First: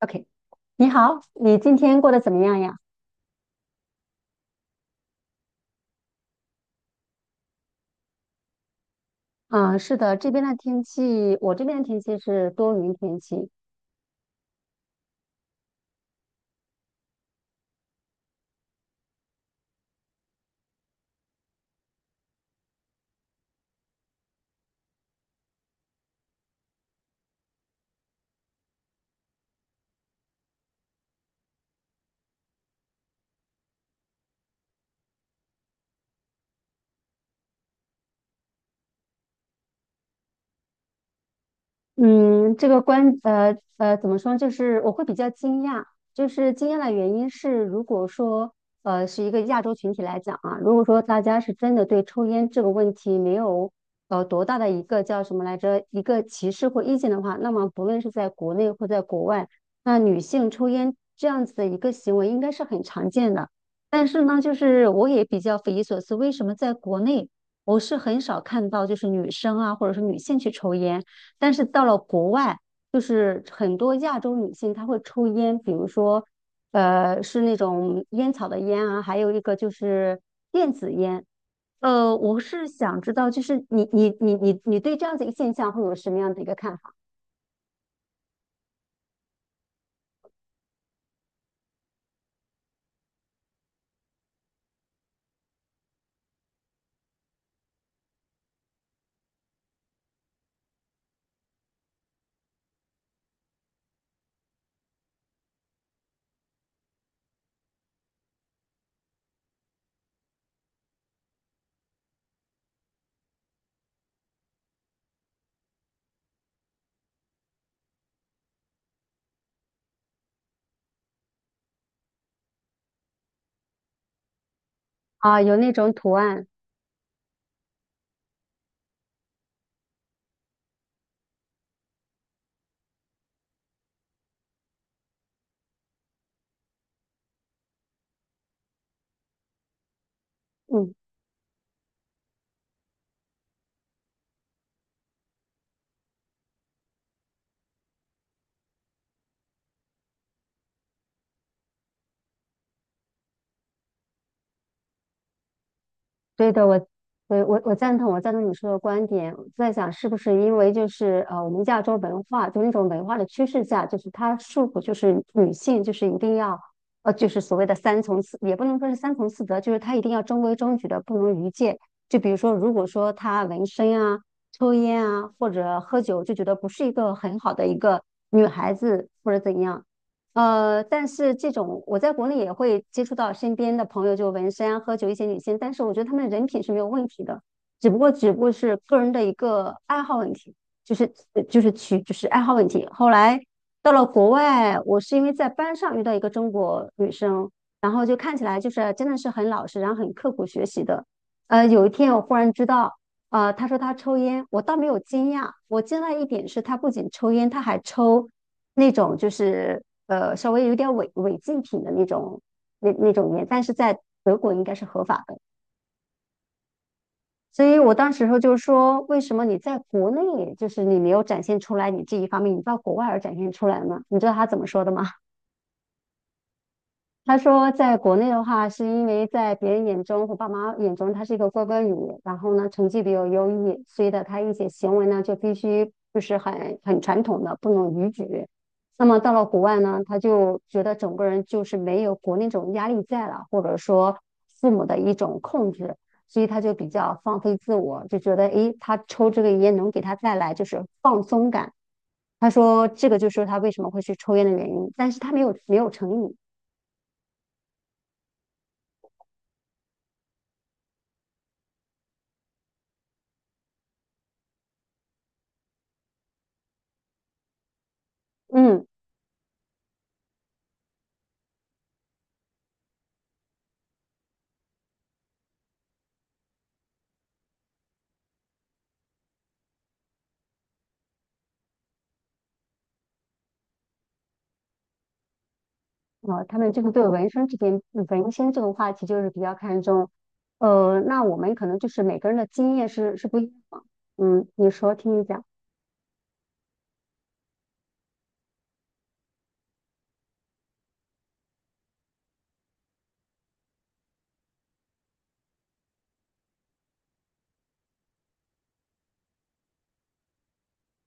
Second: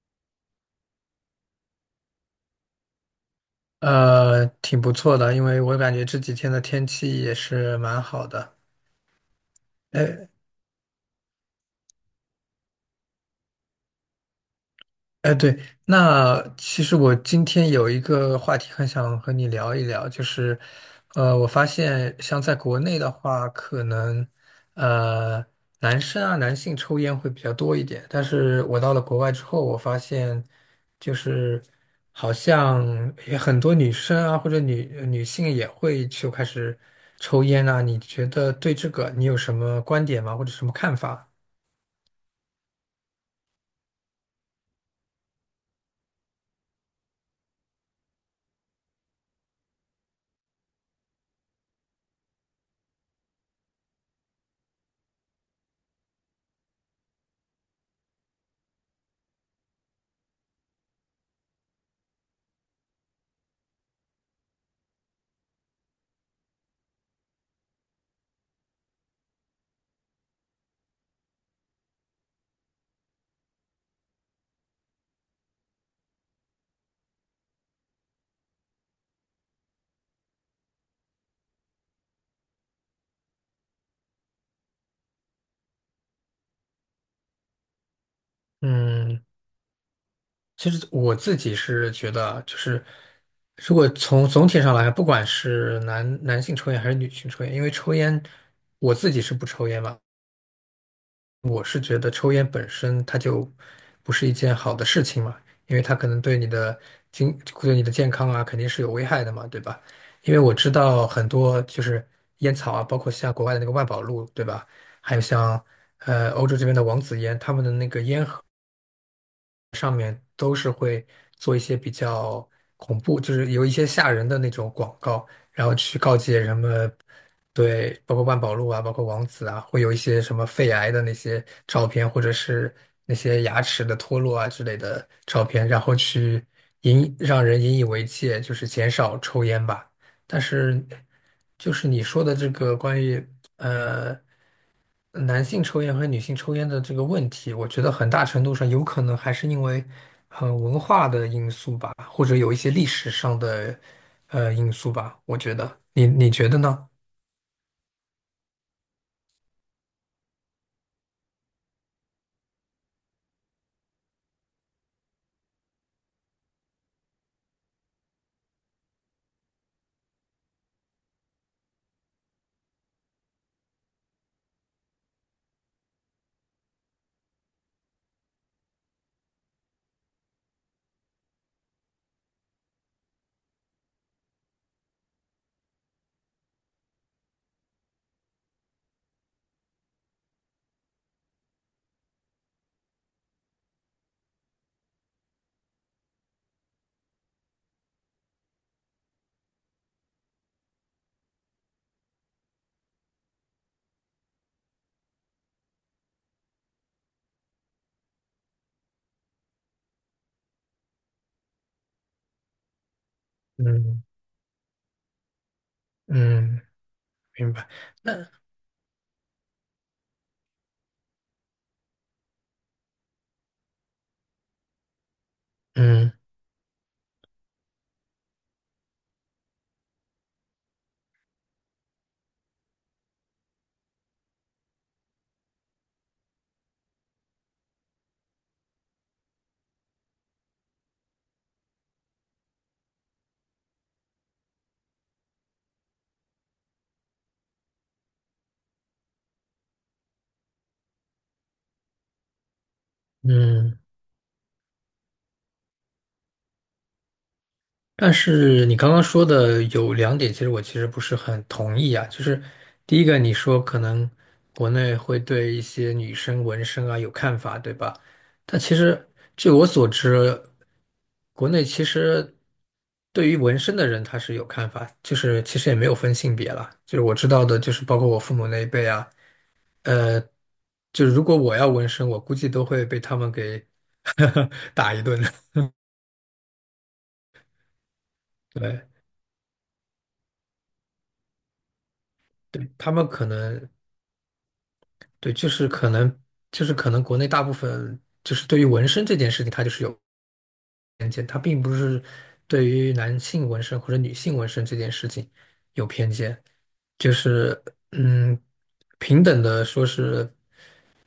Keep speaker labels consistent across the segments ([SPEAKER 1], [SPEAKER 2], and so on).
[SPEAKER 1] OK，你好，你今天过得怎么样呀？
[SPEAKER 2] 挺不错的，因为我感觉这几天的天气也是蛮好的。
[SPEAKER 1] 嗯，是的，这边的天气，我这边的天气是多云天气。
[SPEAKER 2] 哎，对，那其实我今天有一个话题很想和你聊一聊，就是，我发现像在国内的话，可能，呃，男生啊，男性抽烟会比较多一点，但是我到了国外之后，我发现，就是好像也很多女生啊，或者女性也会就开始抽烟啊，你觉得对这个你有什么观点吗？或者什么看法？
[SPEAKER 1] 嗯，这个怎么说呢，就是我会比较惊讶。就是惊讶的原因是，如果说是一个亚洲群体来讲啊，如果说大家是真的对抽烟这个问题没有多大的一个叫什么来着，一个歧视或意见的话，那么不论是在国内或在国外，那女性抽烟这样子的一个行为应该是很常见的。但是呢，就是我也比较匪夷所思，为什么在国内我是很少看到就是女生啊，或者是女性去抽烟？但是到了国外，就是很多亚洲女性她会抽烟。比如说，是那种烟草的烟啊，还有一个就是电子烟。我是想知道，就是你对这样子一个现象会有什么样的一个看法。
[SPEAKER 2] 嗯。其实我自己是觉得啊就是如果从总体上来看不管是男性抽烟还是女性抽烟，因为抽烟，我自己是不抽烟嘛，我是觉得抽烟本身它就不是一件好的事情嘛，因为它可能对你的对你的健康啊肯定是有危害的嘛，对吧？因为我知道很多就是烟草啊，包括像国外的那个万宝路，对吧？还有像欧洲这边的王子烟，他们的那个烟盒。都是会做一些比较恐怖，就是有一些吓人的那种广告，
[SPEAKER 1] 啊？有
[SPEAKER 2] 然
[SPEAKER 1] 那
[SPEAKER 2] 后
[SPEAKER 1] 种
[SPEAKER 2] 去
[SPEAKER 1] 图
[SPEAKER 2] 告诫
[SPEAKER 1] 案。
[SPEAKER 2] 人们，对，包括万宝路啊，包括王子啊，会有一些什么肺癌的那些照片，或者是那些牙齿的脱落啊之类的照片，然后去让人引以为戒，就是减少抽烟吧。但是，
[SPEAKER 1] 嗯。
[SPEAKER 2] 就是你说的这个关于。男性抽烟和女性抽烟的这个问题，我觉得很大程度上有可能还是因为，文化的因素吧，或者有一些历史上的，因素吧。我觉得，你觉
[SPEAKER 1] 对
[SPEAKER 2] 得
[SPEAKER 1] 的，我
[SPEAKER 2] 呢？
[SPEAKER 1] 我我我赞同，我赞同你说的观点。我在想，是不是因为就是，我们亚洲文化就那种文化的趋势下，就是它束缚，就是女性就是一定要就是所谓的三从四，也不能说是三从四德，就是她一定要中规中矩的，不能逾界。就比如说，如果说她纹身啊、抽烟啊或者喝酒，就觉得不是一个很好的一个女孩子或者怎样。但是这种我在国内也会接触到身边的朋友，就纹身啊、喝酒一些女性，但是我觉得她们人品是没有问题的。只不过是个人的一个爱好问题，就是呃就是取就是爱好问题。后来到了国外，我是因为在班上遇到一个中国女生，然后就看起来就是真的是很老实，然后很刻苦学习的。有一天我忽然知道。他说他抽烟，我倒没有惊讶。我惊讶一点是他不仅抽烟，他还抽那种就是稍微有点违禁品的那种那种烟，但是在
[SPEAKER 2] 嗯
[SPEAKER 1] 德国应该是合法的。
[SPEAKER 2] 嗯，明
[SPEAKER 1] 所
[SPEAKER 2] 白。
[SPEAKER 1] 以我当时
[SPEAKER 2] 那
[SPEAKER 1] 候就说，为什么你在国内就是你没有展现出来你这一方面，你到国外而展现出来呢？你知道他怎么说的吗？
[SPEAKER 2] 嗯
[SPEAKER 1] 他说，在国内的话，是因为在别人眼中或爸妈眼中，他是一个乖乖女，然后呢，成绩比较优异，所以的他一些行为呢，就必须就是很传统的，不能逾矩。那么到了国外呢，他就觉得整个人就是没有国内这种压力在了，或者说父母的一种控制，所以他就比较放飞自我，就觉得诶，他抽这个烟能给他带来就是放松感。他说这个就是他为
[SPEAKER 2] 嗯。
[SPEAKER 1] 什么会去抽烟的原因，但是他没有成瘾。
[SPEAKER 2] 但是你刚刚说的有两点，其实我其实不是很同意啊。就是第一个，你说可能国内会对一些女生纹身啊有看法，对吧？但其
[SPEAKER 1] 嗯。
[SPEAKER 2] 实据我所知，国内其实对于纹身的人他是有看法，就是其实也没有分性别啦。就是我知道的，就是包括我父母那一辈啊，呃，就是如果我要纹身，我估计都会被他们给 打一顿
[SPEAKER 1] 啊，他们这个对纹身这件这个
[SPEAKER 2] 对。
[SPEAKER 1] 话题就是比较看重。呃，那我们可能就是每个人的
[SPEAKER 2] 对，
[SPEAKER 1] 经验
[SPEAKER 2] 他们
[SPEAKER 1] 是
[SPEAKER 2] 可
[SPEAKER 1] 是不一样
[SPEAKER 2] 能
[SPEAKER 1] 的。嗯，你说，听你
[SPEAKER 2] 对，
[SPEAKER 1] 讲。
[SPEAKER 2] 就是可能，就是可能国内大部分就是对于纹身这件事情，它就是有偏见，它并不是对于男性纹身或者女性纹身这件事情有偏见，就是嗯，平等的说是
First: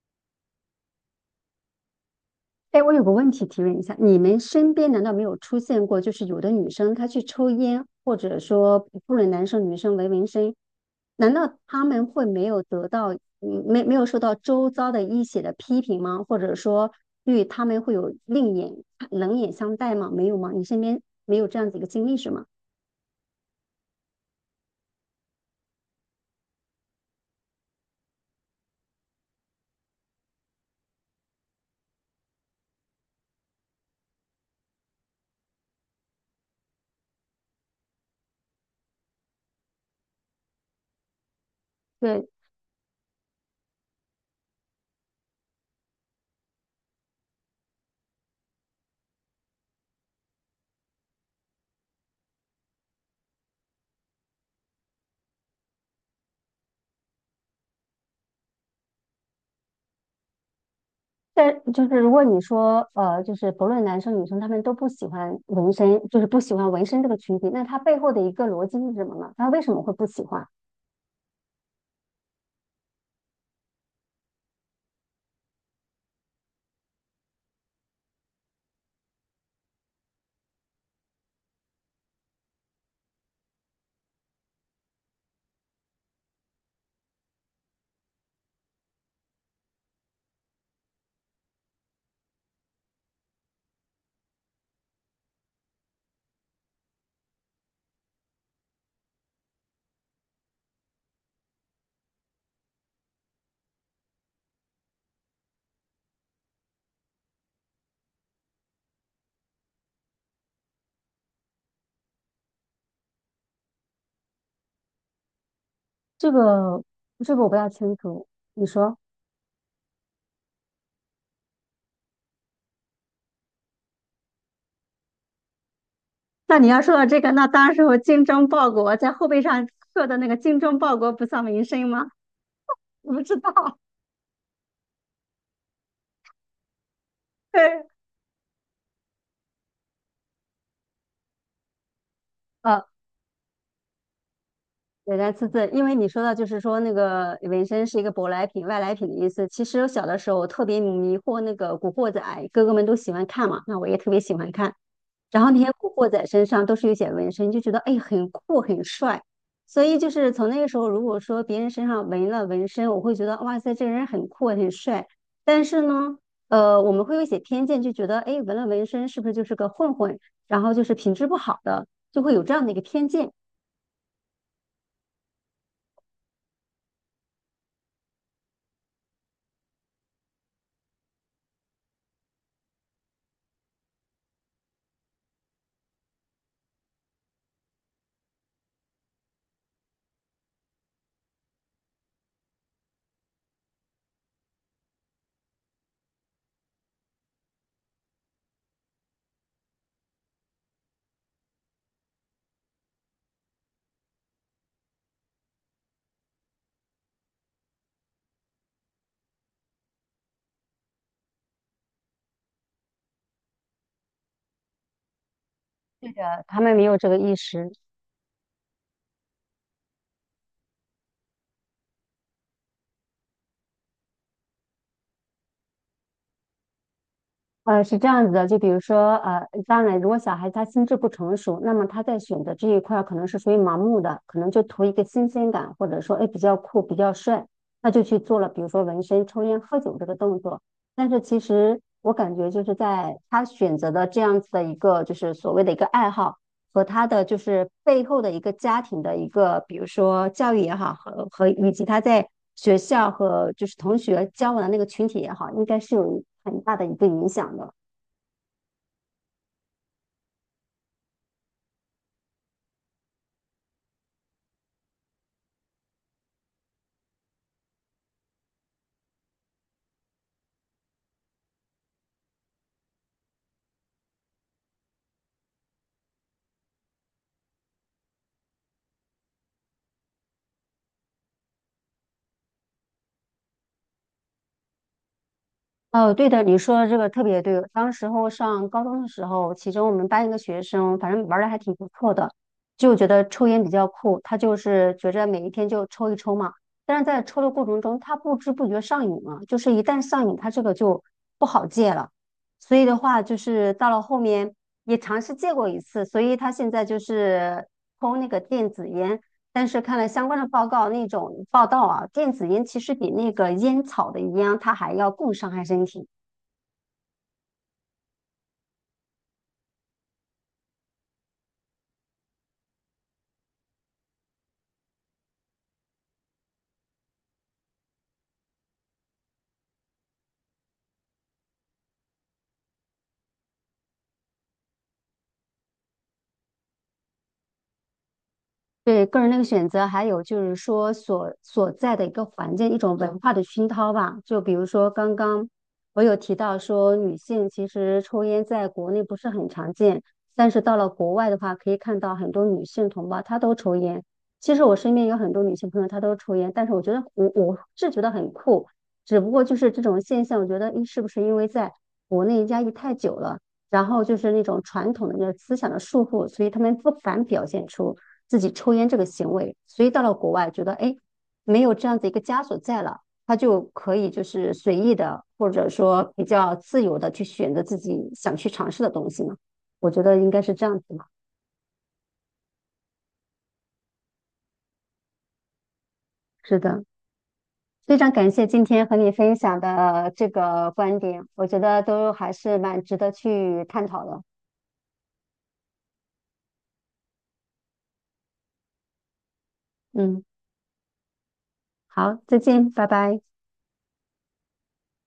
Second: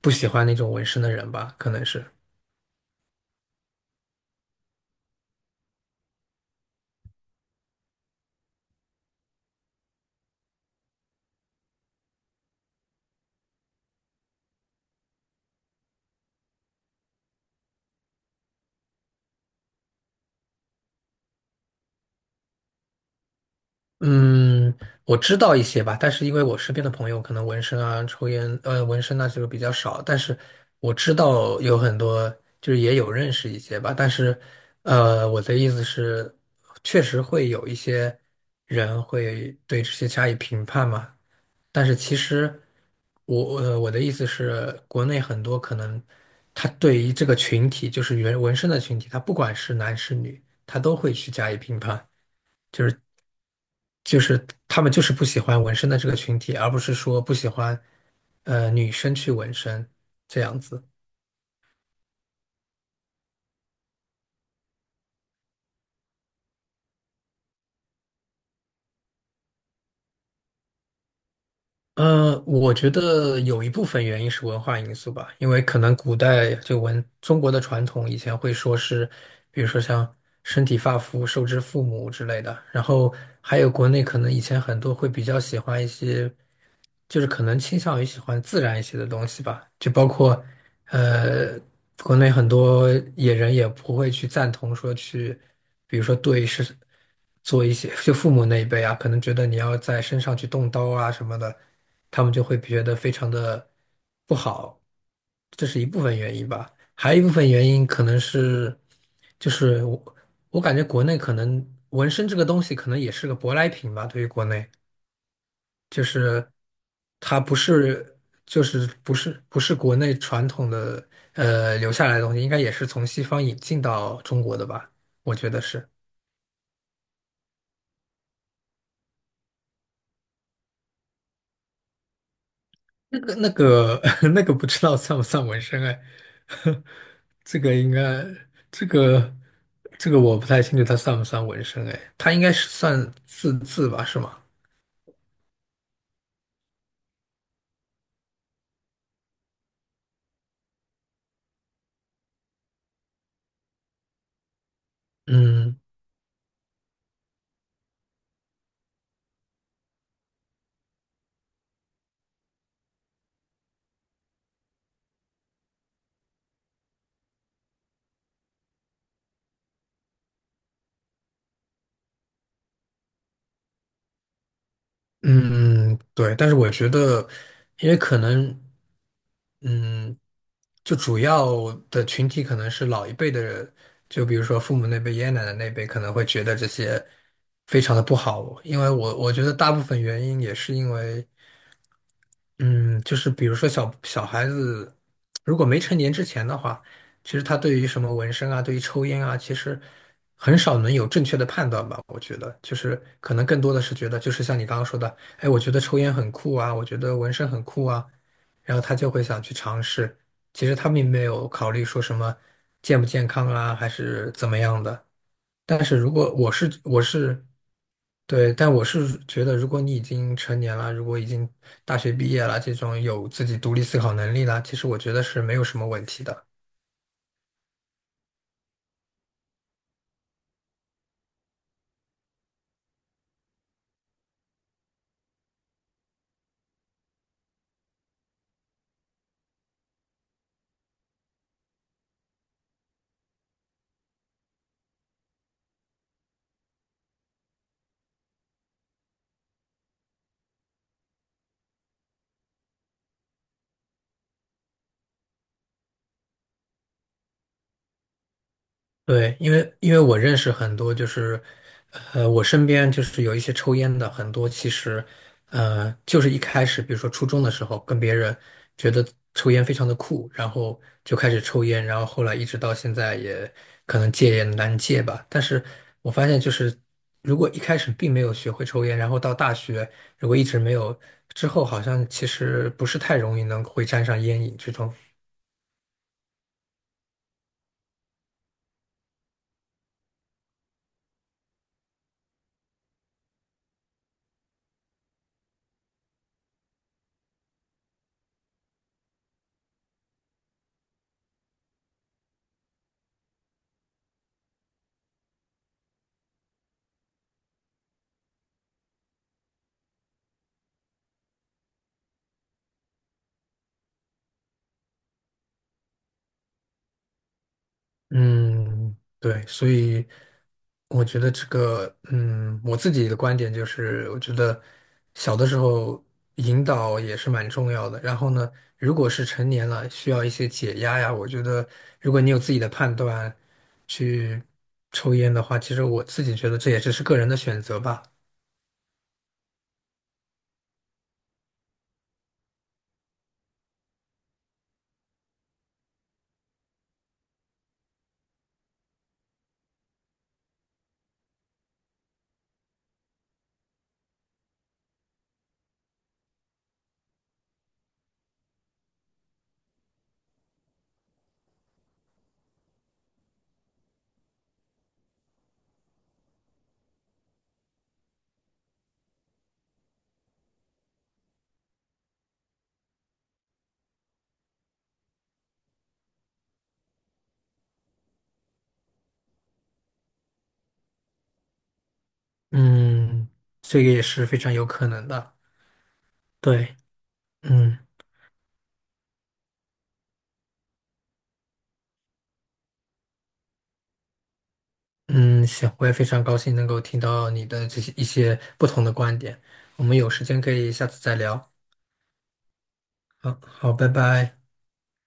[SPEAKER 2] 不喜欢那种纹身的人吧，可能是。
[SPEAKER 1] 哎，我有个问题提问一下，你们身边难道没有出现过，就是有的女生她去抽烟，或者说不论男生女生纹身，难道他们会没有得到，嗯没有受到周遭的一些的批评吗？或者说对他们会有另眼冷眼相待吗？没有吗？你身边没有这样子一个经历是吗？
[SPEAKER 2] 嗯，我知道一些吧，但是因为我身边的朋友可能纹身啊、抽烟，纹身啊这个比较少，但是我知道有很多，就是也有认识一些吧，但是，我的意思是，确实会有一些人会对这些加以评判嘛，但是其
[SPEAKER 1] 对。
[SPEAKER 2] 实我，我的意思是，国内很多可能他对于这个群体，就是纹身的群体，他不管是男是女，他都会去加以评判。就是。就是他们就是不喜欢纹身的这个群体，而不是说不喜欢女生去纹身这样子。
[SPEAKER 1] 但就是如果你说，就是不论男生女生，他们都不喜欢纹身，就是不喜欢纹身这个群体，那他背后的一个逻辑是什么呢？他为什么会不喜欢？
[SPEAKER 2] 我觉得有一部分原因是文化因素吧，因为可能古代中国的传统以前会说是，比如说像身体发肤受之父母之类的，然后还有国内可能以前很多会比较喜欢一些。就是可能倾向于喜欢自然一些的东西吧，就包括，呃，国内很多野人也不会去赞同说去，比如说做一些，就父母那一辈啊，可能觉得你要在身上去动刀啊什么的，他们就会觉得非常的不好，这是一部分原因吧，还有一部分原因可能是，就是我我感觉国内可能纹身这个东西可能也是个舶来品吧，对于国内。就
[SPEAKER 1] 这
[SPEAKER 2] 是
[SPEAKER 1] 个这
[SPEAKER 2] 它
[SPEAKER 1] 个我不
[SPEAKER 2] 不
[SPEAKER 1] 大清
[SPEAKER 2] 是
[SPEAKER 1] 楚，你说？
[SPEAKER 2] 不是国内传统的留下来的东西，应该也是从西方引进到中国的吧？我觉得是。
[SPEAKER 1] 那你要说到这个，那当时我精忠报国，在后背上刻的那个"精忠报国，不丧民生"吗？我
[SPEAKER 2] 那
[SPEAKER 1] 不
[SPEAKER 2] 个
[SPEAKER 1] 知
[SPEAKER 2] 那
[SPEAKER 1] 道。
[SPEAKER 2] 个 那个不知道算不算纹身哎，这个
[SPEAKER 1] 对。
[SPEAKER 2] 应该这个这个我不太清楚它算不算纹身哎，它应该是
[SPEAKER 1] 呃。
[SPEAKER 2] 算字吧，是吗？
[SPEAKER 1] 对，来自自，因为你说到就是说那个纹身是一个舶来品、外来品的意思。其实我小的时候我特别迷惑那个《古惑仔》，哥哥们都喜欢看嘛，那我也特别喜欢看。然后那些
[SPEAKER 2] 嗯。
[SPEAKER 1] 古惑仔身上都是有写纹身，就觉得哎很酷很帅。所以就是从那个时候，如果说别人身上纹了纹身，我会觉得哇塞，这个人很酷很帅。但是呢，我们会有一些偏见，就觉得哎纹了纹身是不是就是个混混，然后就是品质不好的，就会有这样的一个偏见。
[SPEAKER 2] 嗯，对，但是我觉得，因为可能，嗯，就主要的群体可能是老一辈的人，就比如说父母那辈、爷爷奶奶那辈，可能会觉得这些非常的不好，因为我觉得大部分原因也是因为。嗯，就是比如说小孩子，如果没成年之前的话，其实他对于什么纹身啊，对于抽烟啊，其实很少能有正确的判断吧。我觉得，就是可能更多的是觉得，就是像你刚刚说的，哎，我觉得抽烟很酷啊，我觉得纹身很酷啊，然后他就会想去尝试。其实他并没有考虑说什么健不健康啊，还是怎么样的。但是如果我
[SPEAKER 1] 他
[SPEAKER 2] 是
[SPEAKER 1] 们没有
[SPEAKER 2] 我
[SPEAKER 1] 这个意
[SPEAKER 2] 是
[SPEAKER 1] 识。
[SPEAKER 2] 对，但我是觉得，如果你已经成年了，如果已经大学毕业了，这种有自己独立思考能力了，其实我觉得是没有什么问题的。
[SPEAKER 1] 呃，是这样子的，就比如说，呃，当然，如果小孩他心智不成熟，那么他在选择这一块儿可能是属于盲目的，可能就图一个新鲜感，或者说，哎，比较酷，比较帅，那就去做了，比如说纹身、抽烟、喝酒这个动作。但是其实我感觉就是在他选择的这样子的一个，就是所谓的一个爱好。和他的就是背后的一个家庭的一个，比如说教育也好，和以及他在学校和就是同学交往的那个群体也好，应该是有很大的一个影响的。
[SPEAKER 2] 对，因为我认识很多，就是，我身边就是有一些抽烟的，很多其实，就是一开始，比如说初中的时候，跟别人觉得抽烟非常的酷，然后就开始抽烟，然后后来一直到现在也可能戒也难戒吧。但是我发现就是，如果一开始并没有学会抽烟，然后到大学如果一直没有，之后好像其实不是太容易能会沾上烟瘾这种。
[SPEAKER 1] 哦，对的，你说的这个特别对。当时候上高中的时候，其中我们班一个学生，反正玩的还挺不错的，就觉得抽烟比较酷，他就是觉着每一天就抽一抽嘛。但是在抽的过程中，他不知不觉上瘾了，就是一旦上瘾，他这个就不好戒了。所以的话，就是到了后面也尝试戒过一次，所以他现在就是抽那个电子烟，但是看了相关的报告，那种报道啊，电子烟其实比那个烟草的烟它还要更伤害身体。
[SPEAKER 2] 嗯，对，所以。我觉得这个，我自己的观点就是，我觉得小的时候引导也是蛮重要的。然后呢，如果是成年了，需要一些解压呀，我觉得如果你有自己的判断去抽烟的话，其实我自己觉得这也只是个人的选择吧。
[SPEAKER 1] 对个人那个选择，还有就是说所在的一个环境，一种文化的熏陶吧。就比如说刚刚我有提到说，女性其实抽烟在国内不是很常见，但是到了国外的话，可以看到很多女性同胞她都抽烟。其实我身边有很多女性朋友她都抽烟，但是我觉得我是觉得很酷，只不过就是这种现象，我觉得诶是不是因为在国内压抑太久了，然后就是那种传统的那个思想的束缚，所以他们不敢表现出自己抽烟这个行为，所以到了国外觉得哎，没有这样子一个枷锁在了，他就可以就是随意的或者说比较自由的去选择自己想去尝试的东西嘛。我觉得应该是这样子嘛。
[SPEAKER 2] 嗯，这个也是非常有可能的。
[SPEAKER 1] 是
[SPEAKER 2] 对，
[SPEAKER 1] 的，
[SPEAKER 2] 嗯
[SPEAKER 1] 非常感谢今天和你分享的这个观点，我觉得都还是蛮值得去探讨的。
[SPEAKER 2] 嗯，行，我也非常高兴能够听到你的这些一些不同的观点。我们有
[SPEAKER 1] 嗯，
[SPEAKER 2] 时间可以下次再聊。
[SPEAKER 1] 好，再见，拜拜。
[SPEAKER 2] 好，好，拜拜。